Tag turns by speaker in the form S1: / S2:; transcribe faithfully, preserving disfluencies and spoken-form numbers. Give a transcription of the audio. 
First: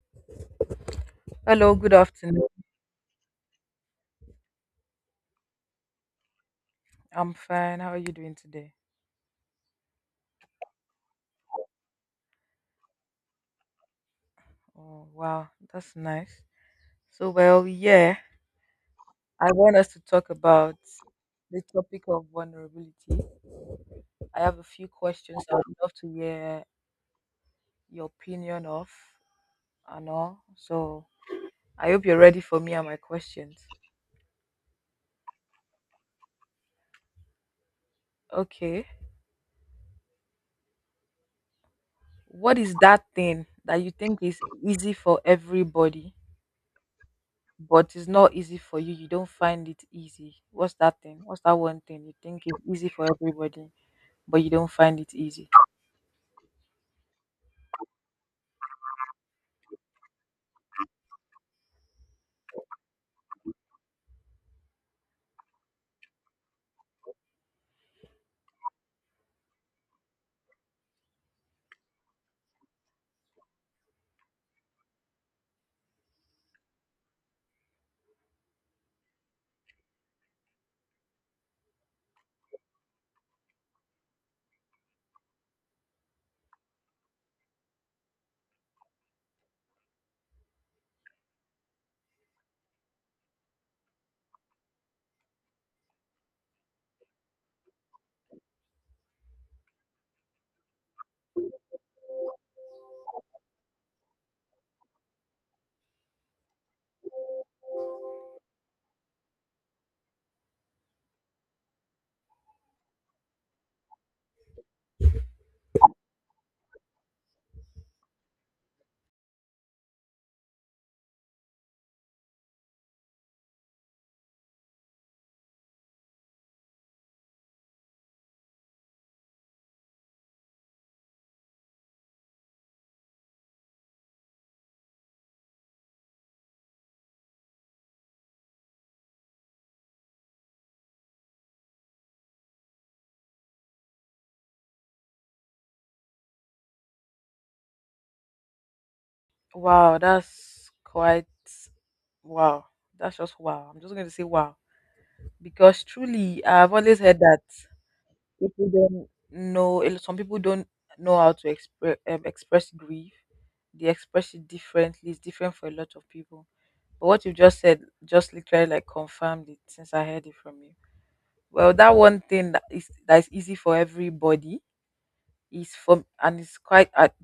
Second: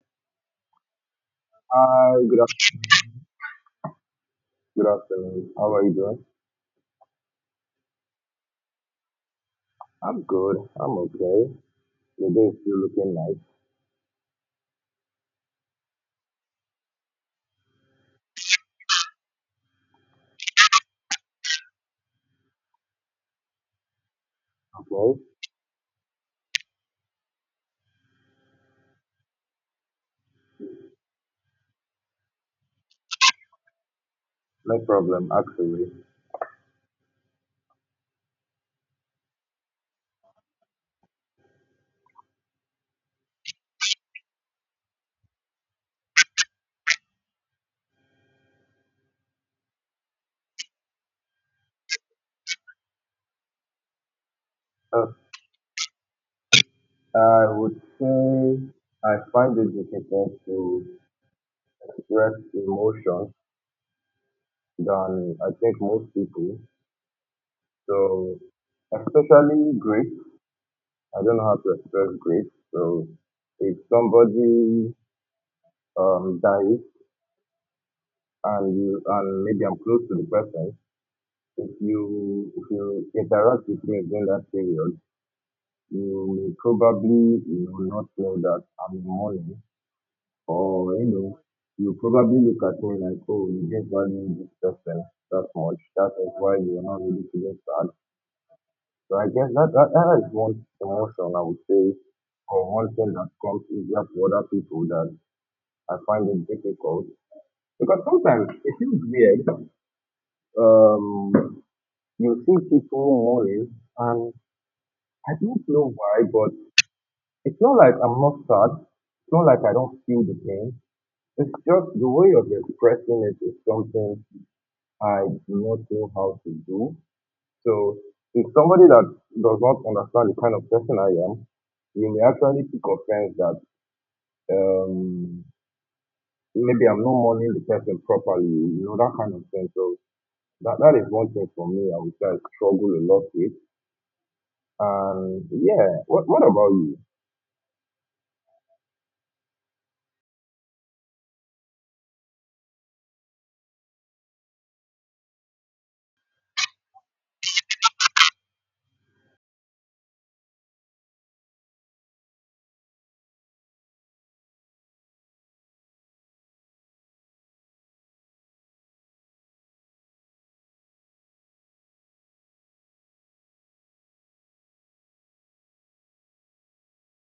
S1: Hello, good
S2: Hi, good
S1: afternoon.
S2: afternoon. Good afternoon. How are you doing?
S1: I'm fine. How are you doing today?
S2: I'm good. I'm okay. The day is still looking nice.
S1: Oh, wow, that's nice. So, well, yeah, I want us to talk about the topic of vulnerability. I have a few
S2: Okay.
S1: questions I would love to hear your opinion of and all. So, I hope you're ready for me and my questions.
S2: No problem, actually.
S1: Okay. What is that thing that you think is easy for everybody, but is not easy for you? You don't find it easy. What's that thing? What's that one thing you think is easy for everybody, but you don't find
S2: Uh,
S1: it easy?
S2: I would say I find it difficult to express emotion than I think most people. So, especially grief. I don't know how to express grief. So, if somebody um dies and you and maybe I'm close to the person, if you if you interact with me during that period, you may probably you know not know that I'm in mourning, or you know you probably look at me like, oh, you didn't value this person that much. That is why you are not really feeling sad. So I guess that that, that is one emotion I would say, or one thing that comes easier to other people that I find it difficult because sometimes it feels weird. Um, you see people mourning and I don't know why, but it's not like I'm not sad. It's not like I don't feel the pain. It's just the way of expressing it is something I do not know how to do. So if somebody that does not understand the kind of person I am, you may actually take offense that um maybe I'm not mourning the person properly, you know, that kind of thing. So that, that is one thing for me I would say I struggle a lot with. And yeah, what what about you?
S1: Wow, that's quite wow. That's just wow. I'm just going to say wow because truly, I've always heard that people don't know. a lot- Some people don't know how to express um, express grief. They express it differently. It's different for a lot of people. But what you just said just literally like confirmed it since I heard it from you. Well, that one thing that is that is easy for everybody is from and it's quite at